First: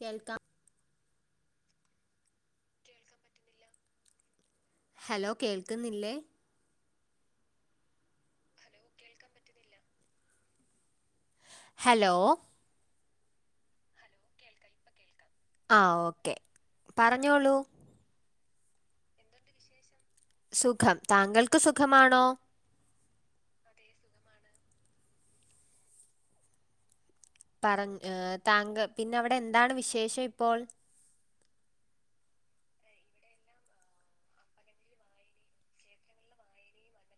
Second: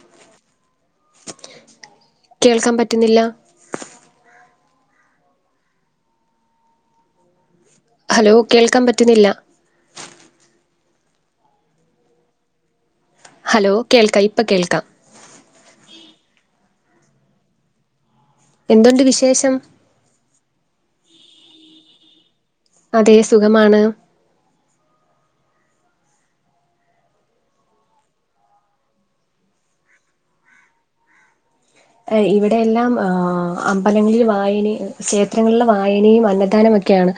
കേൾക്കാം കേൾക്കാൻ പറ്റ്ന്നില്ല ഹലോ കേൾക്ക്ന്നില്ലേ ഹലോ കേൾക്കാൻ പറ്റ്ന്നില്ല ഹലോ ഹലോ കേൾക്ക ഇപ്പ കേൾക്കാം ആഹ് ഓക്കേ പറഞ്ഞോളൂ എന്തൊണ്ട് വിശേഷം സുഖം താങ്കൾക്ക് സുഖമാണോ അതെ സുഖമാണ് പറഞ്ഞ് ഏ താങ്കൾ പിന്നെ അവിടെ എന്താണ് വിശേഷം ഇപ്പോൾ ഇവിടെയെല്ലാം ആഹ് അമ്പലങ്ങളിൽ വായനെ ക്ഷേത്രങ്ങളിൽ വായനയും അന്നദാനം ഒക്കെ ക്യാണ്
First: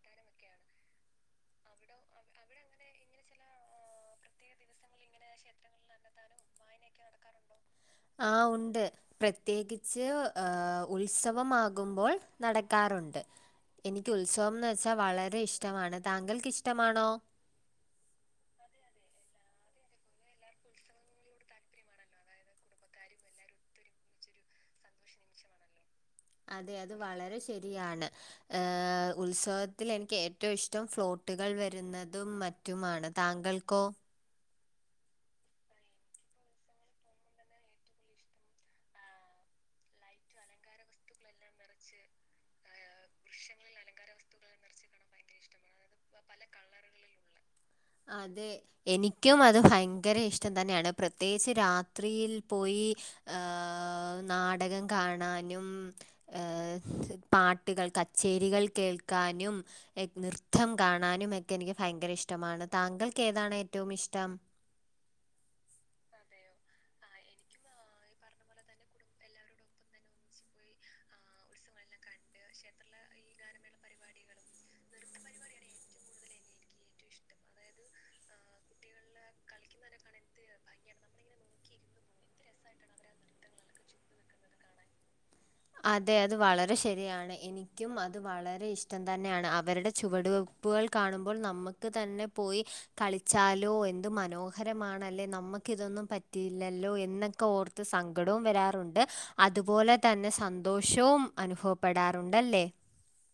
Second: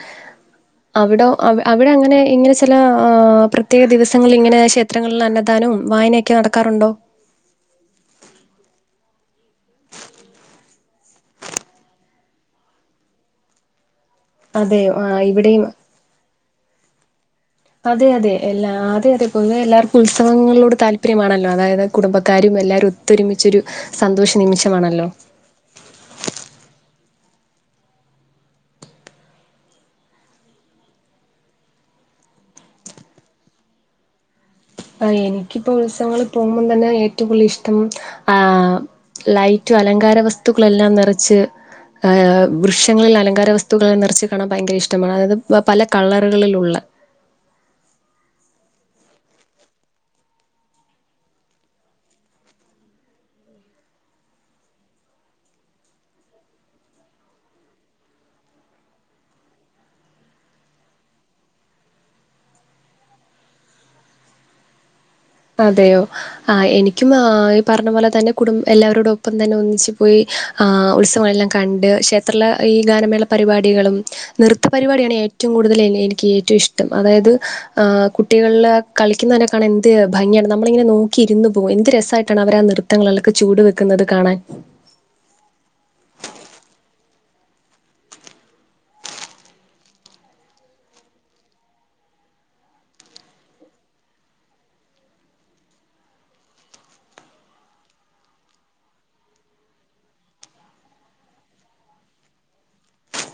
അവിടോ അവ് അവിടെ അങ്ങനെ ഇങ്ങനെ ചെല ആ ആ ആ പ്രത്യേക ദിവസങ്ങളി ഇങ്ങനെ ക്ഷേ ത്രങ്ങളിൽ അന്നദാനോം വായനയൊക്കെ നടക്കാറുണ്ടോ ആഹ് ഉണ്ട് പ്രത്യേകിച്ച് ആഹ് ഉത്സവമാകുമ്പോൾ നടക്കാറുണ്ട് എനിക്ക് ഉത്സവംന്ന് അതെ വെച്ചാ ആ, വളരെ ഇവിടെയും ഇഷ്ടമാണ് താങ്കൾക്ക് ഇഷ്ടമാണോ അതെ അതെ എല്ലാ അതെ അതെ പൊതുവെ എല്ലാവർക്കും ഉത്സവങ്ങളോട് താല്പര്യമാണല്ലോ അതായത് കുടുംബക്കാരും എല്ലാവരും ഒ ത്തൊരുമിച്ചൊരു സന്തോഷ നിമിഷമാണല്ലോ അതെ അത് വളരെ ശെരിയാണ് എഹ് ഉത്സവത്തിൽ എനിക്ക് ഏറ്റവും ഇഷ്ടം ഫ്ലോട്ടുകൾ വര്ന്നതും മ റ്റുമാണ് താങ്കൾക്കോ എനിക്കിപ്പോ ഉത്സവങ്ങൾ പോകുമ്പോം തന്നെ ഏറ്റവും കൂടുതൽ ഇഷ്ടം ആഹ് ലൈറ്റും അലങ്കാര വസ്തുക്കളെല്ലാം നിറച്ച് ആഹ് വൃക്ഷങ്ങളിൽ അലങ്കാര വസ്തുക്കളെല്ലാം നിറച്ച് കാണാൻ ഭയങ്കര ഇഷ്ടമാ അതായ പല കളറുകളിലുള്ള അതെ എനിക്കും അത് ഭയങ്കര ഇഷ്ടം തന്നെയാണ് പ്രത്യേകിച്ച് രാത്രിയിൽ പോയി ആഹ് നാടകം കാണാനും ഏ പാട്ടുകൾ കച്ചേരികൾ കേൾക്കാനും നൃത്തം കാണാനും ഒക്കെ എനിക്ക് ഭയങ്കര ഇഷ്ടമാണ് താങ്കൾക്ക് ഏതാണ് ഏറ്റവും ഇഷ്ടം അതെയോ ആഹ് എനിക്കും ആഹ് ഈ പറഞ്ഞ പോലെ തന്നെ കുടും എല്ലാവരോടും ഒപ്പം തന്നെ ഒന്നിച്ച് പോയി ആഹ് ഉത്സവങ്ങളെല്ലാം കണ്ട് ക്ഷേത്രലെ ഈ ഗാനമേള പരിപാടികളും നൃത്തപരിപാടിയാണ് ഏറ്റവും കൂടുതൽ അല്ലെ എനിക്ക് ഏറ്റവും ഇഷ്ടം അതായത് ഏഹ് കുട്ടികൾലെ കളിക്കുന്നതന്നെ കാണാൻ എന്ത് ഭംഗിയാണ് നമ്മളിങ്ങനെ നോക്കി ഇരുന്ന് പോകും എന്ത് രസായിട്ടാണ് അവരാ നൃത്തങ്ങൾലൊക്കെ ചുവട് വെക്കുന്നത് കാണാൻ അതെ അത് വളരെ ശരിയാണ് എനിക്കും അത് വളരെ ഇഷ്ടം തന്നെയാണ് അവരുടെ ചുവടു വ പ്പുകൾ കാണുമ്പോൾ നമക്ക് തന്നെ പോയി കളിച്ചാലോ എന്ത് മനോഹരമാണല്ലേ നമ ക്കിതൊന്നും പറ്റിയില്ലല്ലോ എന്നൊക്കെ ഓർത്ത് സങ്കടവും വരാറുണ്ട് അതുപോലെ തന്നെ സന്തോഷവും അനുഭവപ്പെടാറുണ്ടല്ലേ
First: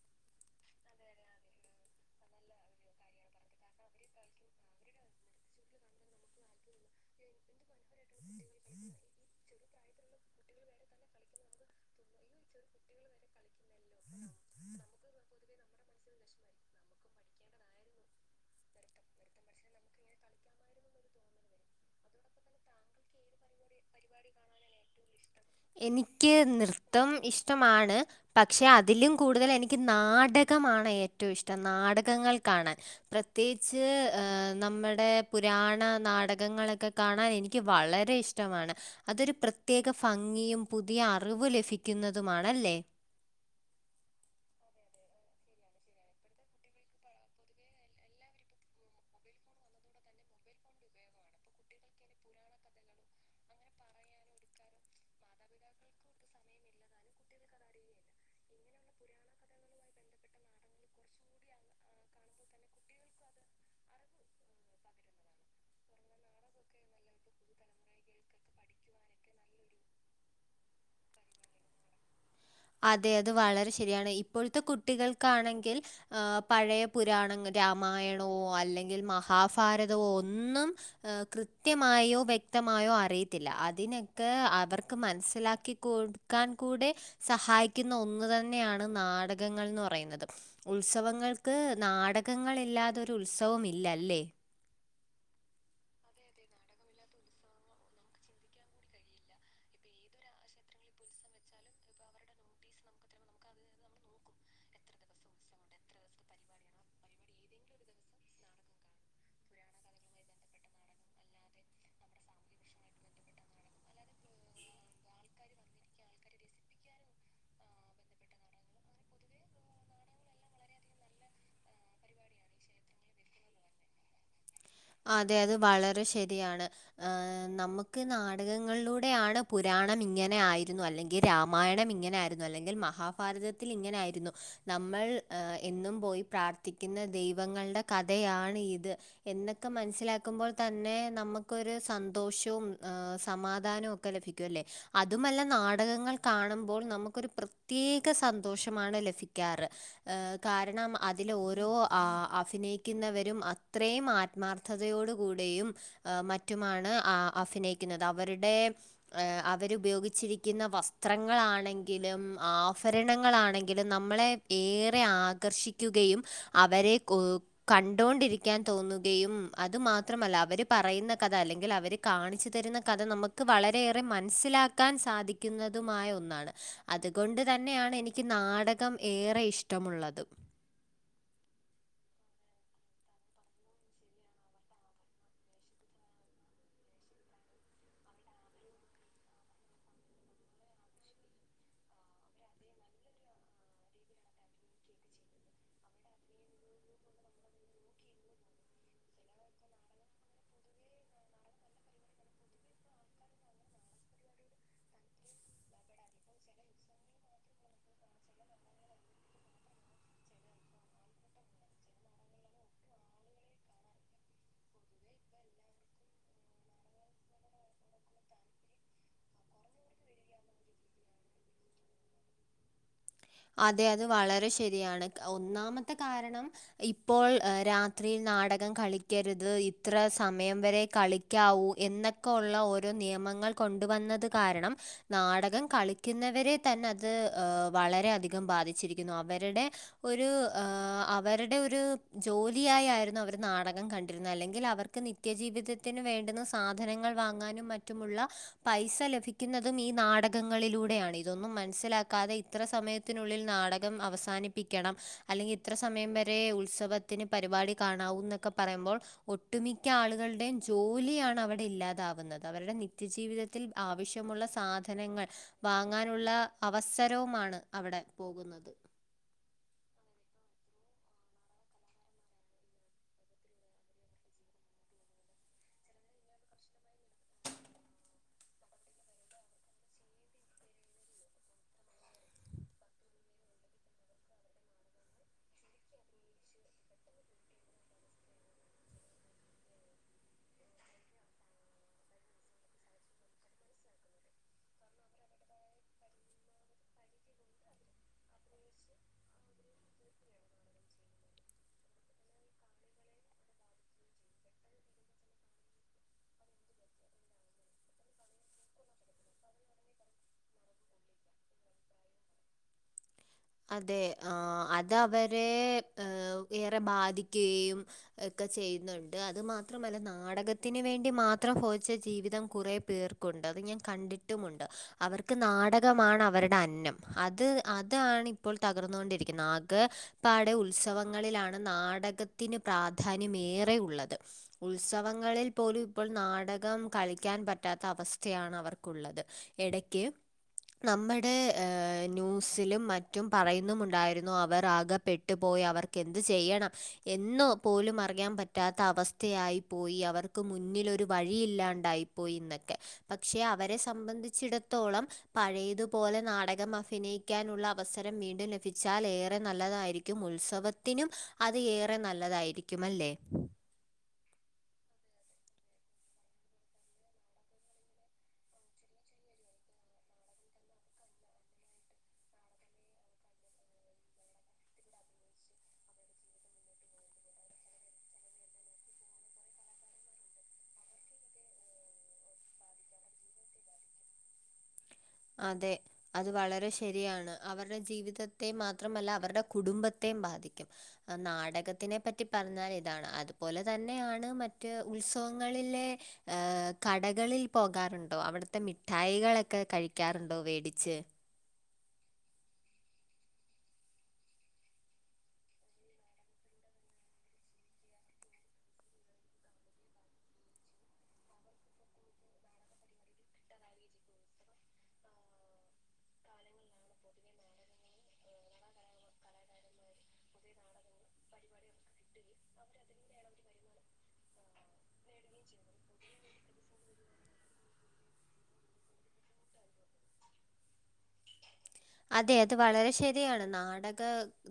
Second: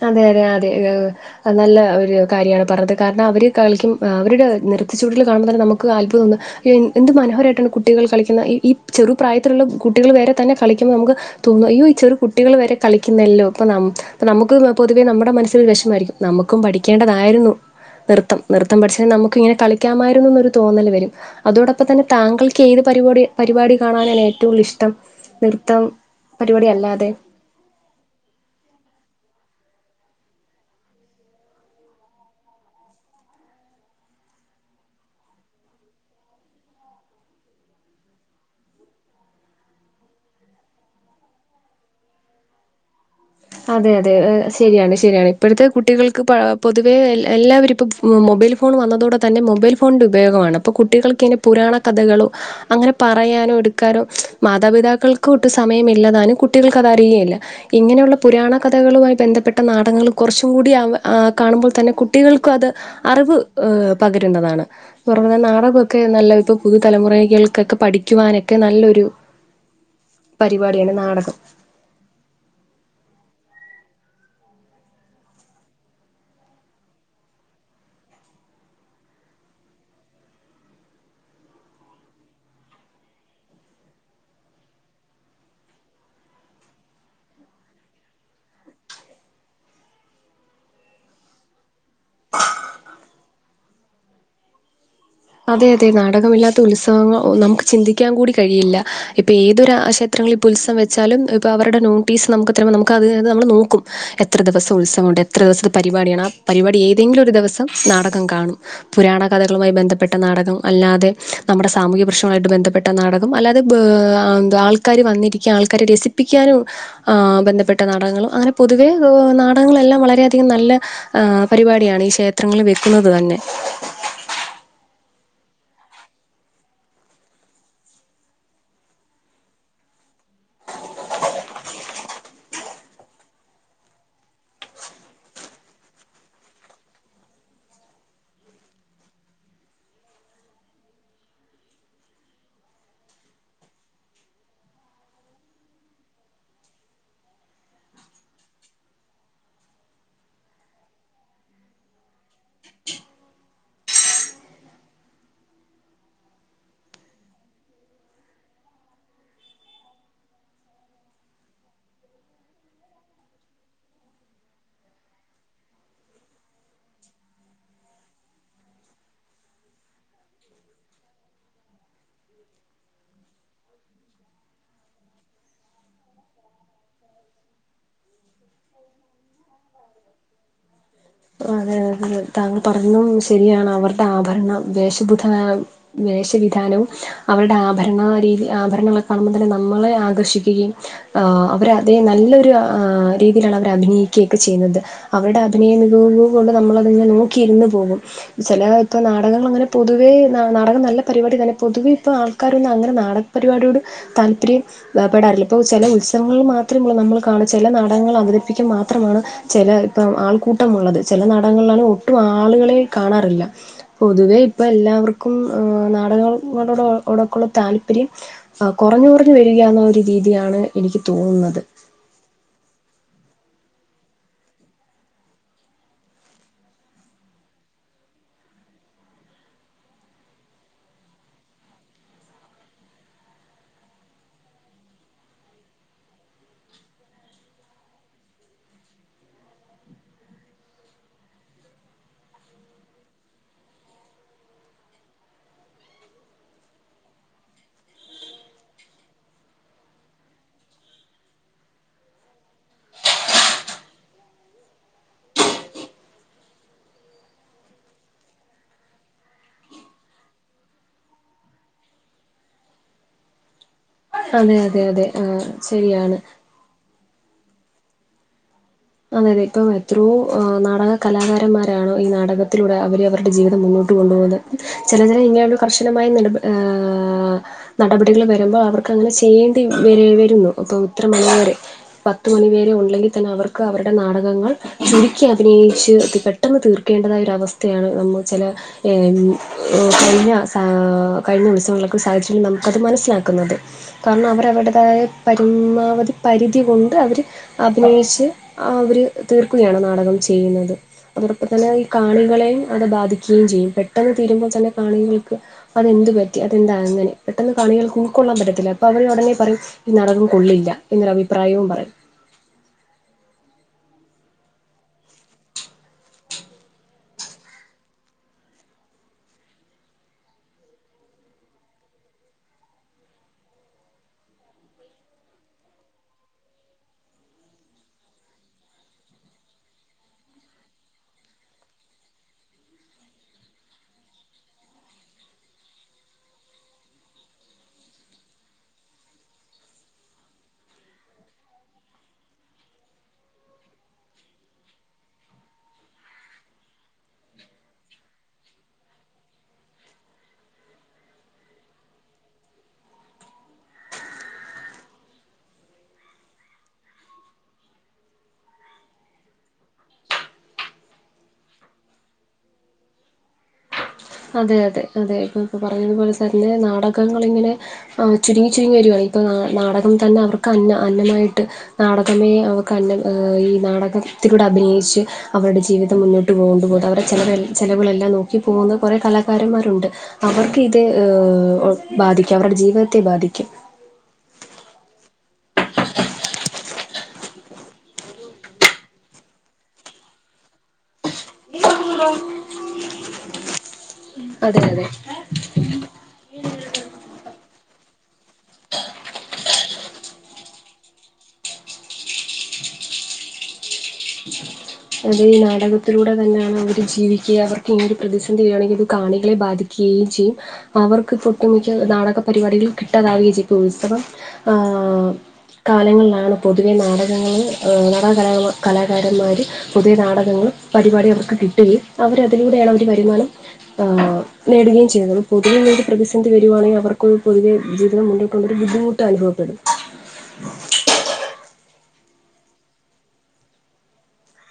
അതെ അതെ ആഹ് അതെ ഏഹ് നല്ല ഒരു കാര്യാണ് പറഞ്ഞത് കാരണം അവര് കളിക്കും അവരുടെ നൃത്ത ചുവടുകൾ കാണുമ്പം തന്നെ നമുക്ക് അത്ഭുതം തോന്ന എന്ത് മനോഹരായിട്ടാണ് കുട്ടികൾ കളിക്കുന്ന ഇ ഈ ചെറുപ്രായത്തിലുള്ള കുട്ടികൾ വരെ തന്നെ കളിക്കുമ്പം നമുക്ക് തോന്നും അയ്യോ ചെറു കുട്ടികൾ വരെ കളിക്കുന്നെല്ലോ പ്പം നം നമുക്കും പൊതുവേ നമ്മുടെ മനസ്സിൽ വിഷമായിരിക്കും നമുക്കും പഠിക്കേണ്ടതായിരുന്നു നൃത്തം. നൃത്തം പഠിച്ചാൽ നമുക്കിങ്ങനെ കളിക്കാമായിരുന്നുന്നൊരു തോന്നൽ വരും അതോടൊപ്പം തന്നെ താങ്കൾക്ക് ഏത് പരിപാടി പരിപാടി കാണാനാണ് ഏറ്റും കൂടുതൽ ഇഷ്ടം? നൃ എനിക്ക് നൃത്തം ഇഷ്ടമാണ് പക്ഷെ അതിലും കൂടുതൽ എനിക്ക് നാടകമാണ് ഏറ്റവും ഇഷ്ടം നാടകങ്ങൾക്കാണ് പ്രത്യേകിച്ച് ഏഹ് നമ്മടെ പുരാണ നാടകങ്ങളൊക്കെ കാണാൻ എനിക്ക് വളരെ ഇഷ് ടവുമാണ്. അതൊരു പ്രത്യേക ഫംഗിയും പുതിയ അറിവ് ലഭിക്കുന്നതുമാണ് അല്ലേ അതെ അതെ എഹ് ശരിയാണ് ശരിയാണ് ഇപ്പഴത്തെ കുട്ടികൾക്ക് പ പൊതുവെ എല്ലാവരും ഇപ്പം മൊബൈൽ ഫോൺ വന്നതോടെ തന്നെ മൊബൈൽ ഫോണിൻ്റെ ഉപയോഗമാണ് അപ്പം കുട്ടികൾക്കിങ്നെ പുരാണ കഥകളൊ അങ്ങനെ പറയാനോ എടുക്കാനോ മാതാപിതാക്കൾ കൊട്ടും സമയമില്ലതാനും കുട്ടികൾക്ക് അത് അറിയുകയില്ല ഇങ്ങനെയുള്ള പുരാണ കഥകളുവായി ബന്ധപ്പെട്ട നാടകങ്ങൾ കുറച്ചും കൂടി ആവുമ്പം കാണുമ്പോൾ തന്നെ കുട്ടികൾക്കും അത് അറിവ് ഏഹ് പകരുന്നതാണ് ഇപ്പ എറങ്ങുന്ന നാടക ഒക്കെ നല്ല ഇപ്പൊ പുതുതലമുറയ്കൾക്കൊക്കെ പഠിക്കുവാനൊക്കെ നല്ലൊരു പരിപാടിയാണ് നാടകം അതെ അത് വളരെ ശരിയാണ് ഇപ്പോഴത്തെ കുട്ടികൾക്കാണെങ്കിൽ ഏഹ് പഴേ പുരാണങ്ങ രാമായണോ അല്ലെങ്കിൽ മഹാ ഫാരതവോ ഒന്നും ഏഹ് കൃത്യമായോ വ്യക്തമായോ അറിയത്തില്ല. അതിനൊക്കെ അവർക്ക് മനസ്സിലാക്കി കൊട് ക്കാൻ കൂടെ സഹായിക്കുന്ന ഒന്ന് തന്നെയാണ് നാടകങ്ങൾന്ന് പറയുന്നത്. ഉത്സവങ്ങൾക്ക് നാടകങ്ങൾ ഇല്ലാതൊരു ഉത്സവം ഇല്ല അല്ലേ അതെ അതെ നാടകമില്ലാത്ത ഉത്സവങ്ങൾ നമുക്ക് ചിന്തിക്കാൻ കൂടി കഴിയില്ല ഇപ്പൊ ഏതൊരു ആഹ് ഷെ ത്രങ്ങളിൾ ഇപ്പോ ഉത്സവം വെച്ചാലും ഇപ്പോ അവരുടെ നോട്ടീസ് നമുക്ക് തരുമ്പം നമുക്കത് അത് നമ്മള് നോക്കും എത്ര ദിവസം ഉത്സവണ്ട് എ ത്ര ദിവസത്തെ പരിപാടിയാണ് ആ പരിപാടി ഏതെങ്കിലും ഒരു ദിവസം നാടകം കാണും പുരാണ കഥകളുമായി ബന്ധപ്പെ ട്ട നാടകം അല്ലാതെ നമ്മുടെ സാമൂഹ്യ പ്രശ്നങ്ങളായിട്ട് ബന്ധപ്പെട്ട നാടകം അല്ലാതെ ബേ ആ ന്താ ആൾക്കാര് വന്നിരിക്ക്യാ ആൾക്കാരെ രസിപ്പിക്കാനും ആഹ് ബന്ധപ്പെട്ട നാടകങ്ങളും അങ്ങനെ പൊതുവെ നാടകങ്ങളെല്ലാം വളരെയധികം നല്ല ആഹ് പരിപാടിയാണ് ഈ ക്ഷേത്രങ്ങളി വെക്കുന്നത് തന്നെ അതെ അത് വളരെ ശരിയാണ് ഏഹ് നമുക്ക് നാടകങ്ങളിലൂടെയാണ് പുരാണം ഇങ്ങനെ ആയിരുന്നു അല്ലെങ്കി രാമായണം ഇങ്ങനെ ആയി രുന്നു അല്ലെങ്കിൽ മഹാഭാരതത്തിൽ ഇങ്ങനെ ആയിരുന്നു നമ്മൾ ഏഹ് എന്നും പോയി പ്രാർത്ഥിക്കുന്ന ദൈവങ്ങളുടെ കഥയാണ് ഇത് എന്ന് ക്കെ മനസ്സിലാക്കുമ്പോൾ തന്നെ നമുക്കൊരു സന്തോഷവും സമാധാനവും ഒക്കെ ലഭിക്കും അല്ലേ അതുമല്ല നാടകങ്ങൾ കാണുമ്പോൾ നമുക്കൊരു പ്രത്യേക സന്തോഷമാണ് ലഭിക്കാറ് കാരണം അതിൽ ഓരോ ആ അഫിനയിക്കുന്നവരും അത്രയും മാർ ത്മാർഥതയോട് കൂടിയും ഏഹ് മറ്റുമാണ് ആ അഫിനയിക്കുന്നത് അവരുടെ അവരുപയോഗിച്ചിരിക്കുന്ന വസ്ത്രങ്ങളാണെങ്കിലും ആഫരണങ്ങളാണെങ്കിലും നമ്മളെ ഏറെ ആഘർഷിക്കുകയും അവരെ കൊ കണ്ടോണ്ടിരിക്കാൻ തോന്നു കയും അതു മാത്രമല്ല അവര് പറയുന്ന കഥ അല്ലെങ്കിൽ അവര് കാണിച്ച് തരുന്ന കഥ നമ്മ ക്ക്‌ വളരെയേറെ മനസിലാക്കാൻ സാധിക്കുന്നതുമായ ഒന്നാണ് അതുകൊണ്ട് തന്നെയാണ് എനി ക്ക് നാടകം ഏറെ ഇഷ്ടമുള്ളത് അതെ അതെ താങ്കള് പറഞ്ഞതും ശെരിയാണ് അവരുടെ ആഭരണം വേഷബുധാനം വേഷ വിധാനവും അവര്ടെ ആഭരണ രീതി ആഭരണങ്ങളെ കാണുമ്പോ തന്നെ നമ്മളെ ആകർഷിക്കുകയും ആ അവര അതേ നല്ലൊരു രീതിയിലാണ് അവർ അഭിനയിക്ക്യോക്കെ ചെയ്യുന്നത് അവര്ടെ അഭിനയം [unintelligible] കൊണ്ട് നമ്മളതിങ്ങനെ നോക്കിയിരുന്ന് പോവും ചെലേ ഇപ്പൊ നാടകങ്ങളങ്ങനെ പൊതുവേ നാടകം നല്ല പരിപാടി തന്നെ പൊതുവെ ഇപ്പൊ ആൾക്കാരൊന്നങ്ങനെ നാട പരിപാടിയോട് താല്പര്യം അ പെടാറില്ല പ്പോ ചെല ഉത്സവങ്ങളിൽ മാത്രമുള്ളു നമ്മൾ കാണ ചെല നാടകങ്ങൾ അവതരിപ്പിക്കാൻ മാത്രമാണ് ചെലേ ഇപ്പം ആൾക്കൂട്ടമുള്ളത് ചെലേ നാടകങ്ങളിലാണ് ഒട്ടും ആളുകളെ കാണാറില്ല പൊതുവെ ഇപ്പൊ എല്ലാവർക്കും നാടകങ്ങളോട്കൂടെയുള്ള താല്പര്യം അ കൊർഞ് കൊർഞ്ഞ് വരിക ന്ന ഒരു രീതിയാണ് എനിക്ക് തോന്നുന്നത് അതെ അത് വളരെ ശെരിയാണ് ഒന്നാമത്തെ കാരണം ഇപ്പോൾ രാത്രിയിൽ നാടകം കളിക്കരുത് ഇത്ര സമയം വരെ കളി ക്കാവൂ എന്നൊക്കെ ഒള്ള ഓരോ നിയമങ്ങൾ കൊണ്ടുവന്നത് കാരണം നാടകം കളിക്കുന്നവരെ തന്നെ അത് വളരെയധികം ബാധിച്ചിരിക്കുന്നു അവര്ടെ ഒരു അവര്ടെ ഒരു ജോലിയായായിരുന്നു അവര് നാടകം കണ്ടിരുന്നത് അല്ലെങ്കിൽ അവര്ക്ക് നി ത്യജീവിതത്തിന് വേണ്ടുന്ന സാധനങ്ങൾ വാങ്ങാനും മറ്റുമുള്ള പൈസ ലഭിക്കുന്നതും ഈ നാടകങ്ങളിലൂടെയാണ് ഇതൊന്നും മനസ്സിലാക്കാതെ ഇത്ര സമയ ത്തിനുള്ളിൽ നാടകം അവസാനിപ്പിക്കണം അല്ലെങ്കി ഇത്ര സമയം വരെ ഉത്സവ ത്തിന് പരിപാടി കാണാവൂന്നൊക്കെ പറയുമ്പോൾ ഒട്ടുമിക്ക ആളുകളുടെയും ജോലിയാണവടെ ഇല്ലാതാവുന്നത് അവരുടെ നി ത്യജീവിതത്തിൽ ആവശ്യമുള്ള അതെ അതെ അതെ സാധനങ്ങൾ ആ ശരിയാണ് വാങ്ങാനുള്ള അവസരവുമാണ് അവടെ പോകുന്നത് അതെ അതെ ഇപ്പം എത്രോ നാടക കലാകാരന്മാരാണോ ഈ നാടകത്തിലൂടെ അവര് അവരുടെ ജീവിതം മുന്നോട്ട് കൊണ്ടു പോകുന്നത് ചെലതിനു ഇങ്ങനെയൊരു കർശനമായ നിലപാ ഏ നടപടികൾ വരുമ്പോൾ അവർക്കങ്ങനെ ചെയ്യേണ്ടി വരെ വെരുന്നു അപ്പൊ ഇത്ര മണിവരെ പത്ത് മണിവരെ ഉള്ളെങ്കിത്തെന്നെ അവർക്ക് അവരുടെ നാടകങ്ങൾ ചുരുക്കി അഭിനയിച്ച് അത് പെട്ടെന്ന് തീർക്കേണ്ടതായ ഒരവസ്ഥയാണ് നമ്മ ചെല കഴിഞ്ഞ സ കഴിഞ്ഞ ഉത്സവങ്ങളൊക്കെ സാധിച്ചിട്ടുണ്ട് നമുക്കത് മനസ്സിലാക്കുന്നത് കാരണം അവരവരുടേതായ പരമാവധി പരിധി കൊണ്ട് അവര് അഭിനയിച്ച് അവര് തീർക്കുകയാണ് നാടകം ചെയ്യുന്നത് അതോടൊപ്പം തന്നെ ഈ കാണികളെയും അത് ബാധിക്കുകയും ചെയ്യും പെട്ടെന്ന് തീരുമ്പോത്തന്നെ കാണികൾക്ക് അതെന്ത് പറ്റി അതെന്താണങ്ങനെ പെട്ടെന്ന് കാണികൾക്കുക്കൊള്ളാൻ പറ്റത്തില്ല അപ്പൊ അവര് ഒടനെ പറയും ഈ നാടകും കൊള്ളില്ല എന്നൊരഭിപ്രായവും പറയും അതെ ആ അതവരെ ഏറെ ബാധിക്കുകയും ഒക്കെ ചെയ്യുന്നുണ്ട് അതു മാത്രമല്ല നാടകത്തിന് വേണ്ടി മാത്രം പോതിച്ച ജീവിതം കുറെ പേർ ക്കുണ്ട് അത് ഞാൻ കണ്ടിട്ടുമുണ്ട് അവർക്ക് നാടകമാണ് അവര്ടെ അന്നം അത് അതാണി പ്പോൾ തകർന്നോണ്ടിരിക്കുന്നത് ആകെപ്പാടെ ഉത്സവങ്ങളിലാണ് നാടകത്തിന് പ്രാധാന്യം ഏറെ ഉള്ളത് ഉത്സവങ്ങളിൽ പോലും ഇപ്പോൾ നാടകം കളിക്കാൻ പറ്റാത്ത അവസ്ഥയാണവർക്കുള്ളത് എടയ്ക്ക് നമ്മുടെ ന്യൂസിലും മറ്റ് റ്റും പറയുന്നുമുണ്ടായിരുന്നു അവർ ആകെ പെട്ടുപോയി അവർക്കെന്ത് ചെയ്യണം എന്ന് പോലും അറിയാൻ പറ്റ റ്റാത്ത അവസ്ഥയായിപ്പോയി അവർക്ക് മുന്നിലൊരു വഴിയില്ലാണ്ടായിപ്പോയിന്നൊക്കെ പക്ഷെ അവരെ സംബന്ധിച്ചിടത്തോളം പഴയത്പോലെ നാടകം അഫിനയിക്കാനുള്ള അ വസരം വീണ്ടും ലഫിച്ചാൽ ഏറെ നല്ലതായിരിക്കും. ഉത്സവത്തിനും അത് ഏറെ നല്ലതായിരി... ക്കുമല്ലേ അതെ അതെ അതെ ഇപ്പൊ പ്പൊ പറയുന്നത്പോലെ തന്നെ നാടകങ്ങളിങ്ങനെ ആഹ് ചുരുങ്ങി ചുരുങ്ങി വരുകയാ ഇപ്പോ നാട് നാടകം തന്നെ അവർക്ക് അന്നാ. അന്നമായിട്ട് നാടകമേ അവക്ക് അന്ന. ഏഹ് ഈ നാടകത്തിലൂടെ അഭിനയിച്ച് അവര്ടെ ജീവിതം മുന്നോട്ട് പോവ് മ്പം അവരെ ചെലവേറി ചിലവുകളെല്ലാം നോക്കി പോക്ന്നെ കുറെ കലാകാരന്മാരുണ്ട്. അവർക്ക് ഇത് അ് ബാധിക്കും അവരുടെ ജീവിതത്തെ ബാധിക്കും. അതെ അത് വളരെ ശെരിയാണ് അവരുടെ ജീവിതത്തെ മാത്രമല്ല അവരുടെ കുടുംബത്തെ ബാധിക്കും അ നാടകത്തിനെ പറ്റി പറഞ്ഞാ ഇതാണ് അതുപോലെ തന്നെയാണ് അതെ മറ്റ് അതെ ഉത്സവം ങ്ങളിലെ ഏ കടകളിൽ പോകാറുണ്ടോ? അവിട്ത്തെ മിഠായികളൊക്കെ കഴി ക്യാറുണ്ടോ വേടിച്ച്? അത് ഈ നാടകത്തിലൂടെ തന്നെയാണ് അവർക്ക് ജീവിക്കുക. അവർക്ക് ഇങ്ങനെ ഒരു പ്രതിസന്ധി വരാണെങ്കി അത് കാണികളെ ബാധി കെ ജിം അവർക്ക് ഒട്ടുമിക്ക നാടക പരിപാടികൾ കിട്ടാതാവുകയും [unintelligible] അപ്പൊ ആഹ് കാലങ്ങൾലാണ് പൊതുവെ നാടകങ്ങൾ ഏ നാടകലാകമ കലാകാരന്മാര് പുതിയ നാടകങ്ങളും പരിപാടികളും ഒക്കെ കിട്ടുഴി അവര അതിലൂടേണ് അവര് വരുമാനം ആഹ് നേടുകയും ചെയ്യു [unintelligible] പുതിയ [unintelligible] പ്രതിസന്ധി വരുവാണെങ്കി അവർക്കൊരു പൊതുവെ ജീവിതം മുന്നോട്ടുണ്ടൊരു ബുദ്ധിമു ട്ട അനുഭവപ്പെടും അതെ അത് വളരെ ശരിയാണ്. നാടക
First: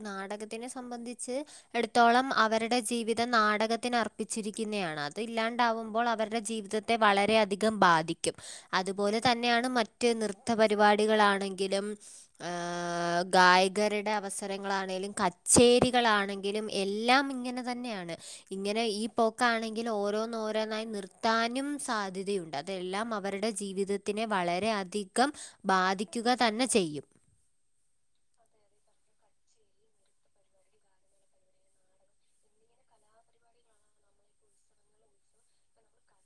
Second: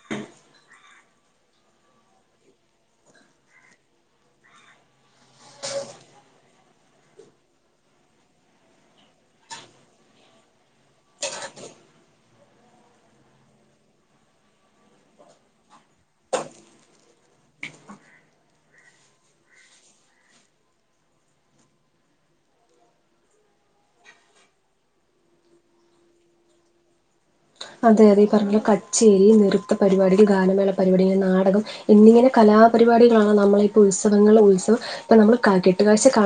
നാടകത്തിനെ. സംമ്പന്ധിച്ച് എടുത്തോളം അവര്ടെ ജീവിതം നാടകത്തിന് അർപ്പിച്ചിരിക്കുന്നേയാണ്. അത് ഇല്ലാണ്ടാവുമ്പോൾ അവരുടെ ജീവിത ത്തെ വളരെയധികം ബാധിക്കും. അത്പോലെ തന്നെയാണ് മറ്റ് നൃത്ത പരിപാടികളാണെങ്കിലും ആഹ് ആഹ്. ഗായകരുടെ അവസരങ്ങളാണേലും, കച്ചേരികളാണെങ്കിലും എല്ലാം ഇങ്ങനെ തന്നെയാണ്. ഇങ്ങനെ ഈ പോക്കാണെങ്കില് ഓരോന്നോരോന്നായി നിർത്താനും സാധ്യതയുണ്ട്. തെല്ലാം അവര്ടെ ജീവിതത്തിനെ വളരെ അധികം ബാധിക്കുക തന്നെ ചെയ്യും. അതെ, അതെ ഈ പർഞ്ഞ കച്ചേരി, നൃത്ത പരിപാടികൾ, ഗാനമേള പരിപാടി, നാടകം എന്നിങ്ങനെ കലാപരിപാടികളാണ് നമ്മളെ ഇപ്പോ ഉത്സവങ്ങൾ ഉത്സവ പ്പ നമ്മൾ ക്ക കെട്ടുകാഴ്ച കാ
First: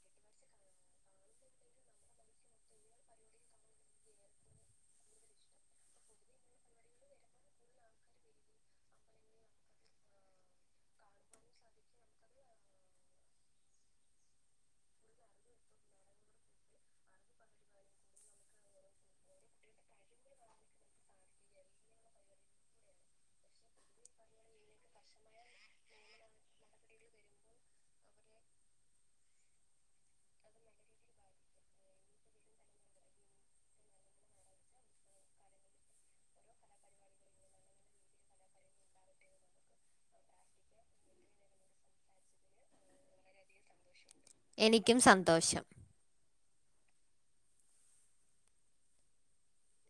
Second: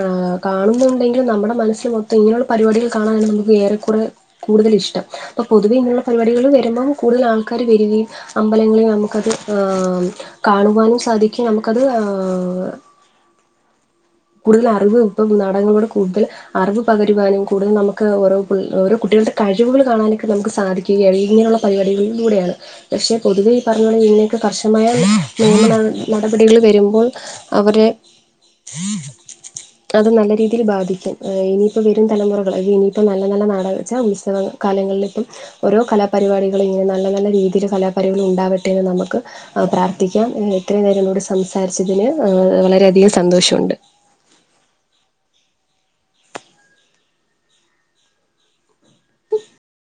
കാണുന്നുണ്ടെങ്കിലും നമ്മടെ മനസ്സിൽ മൊത്തം ഇങ്ങനെള്ള പരിപാടികൾ കാണാനാണ് നമുക്ക് ഏറെക്കുറെ കൂടുതൽ ഇഷ്ടം. അപ്പ പൊതുവെ ഇങ്ങനു പരിപാടികളിൽ വെര്മ്പം കൂടുതല് ആൾക്കാര് വെര്കയും അമ്പലങ്ങളിൽ നമുക്കത് ആഹ് മ് കാണുവാനും സാധിക്കും നമ്മക്കത് ആഹ് കൂടുതലറിവ് ഇപ്പൊ നാടകങ്ങളോട് കൂട്തൽ അറിവ് പകരുവാനും കൂടുതൽ നമുക്ക് ഓരോ പ് ഓരോ കുട്ടികൾടെ കഴിവ്കൾ കാണാനൊക്കെ നമുക്ക് സാധിക്കും. ഏഹ് [unintelligible] ഇങ്ങനുള്ള പരിപാടളിലൂടെയാണ് പക്ഷെ പൊതുവെ ഈ പർഞ്ഞ പോലെ ഇന്നേക്ക് കർശമായ നിയമ നട് നടപടികൾ വരുമ്പോൾ അവരെ അത് നല്ല രീതിയിൽ ബാധിക്കും. ഏ ഇനിയിപ്പ വരും തലമുറകൾ അല്ലെങ്കി ഇനിയിപ്പം നല്ല നല്ല നാടക ച്ചാ ഉത്സവങ്ങൾ കാലങ്ങളിൽ ഇപ്പം ഓരോ കലാപരിപാടികളും ഇങ്ങനെ നല്ല നല്ല രീതിയില് കലാപരിൾ ഉണ്ടാവട്ടെന്ന് നമക്ക് അ പ്രാർത്ഥിക്കാം. ഇത്രയും നേരം എന്നോട് സംസാരിച്ചതിന് ഏ വളര അധികം സന്തോഷോണ്ട്. എനിക്കും സന്തോഷം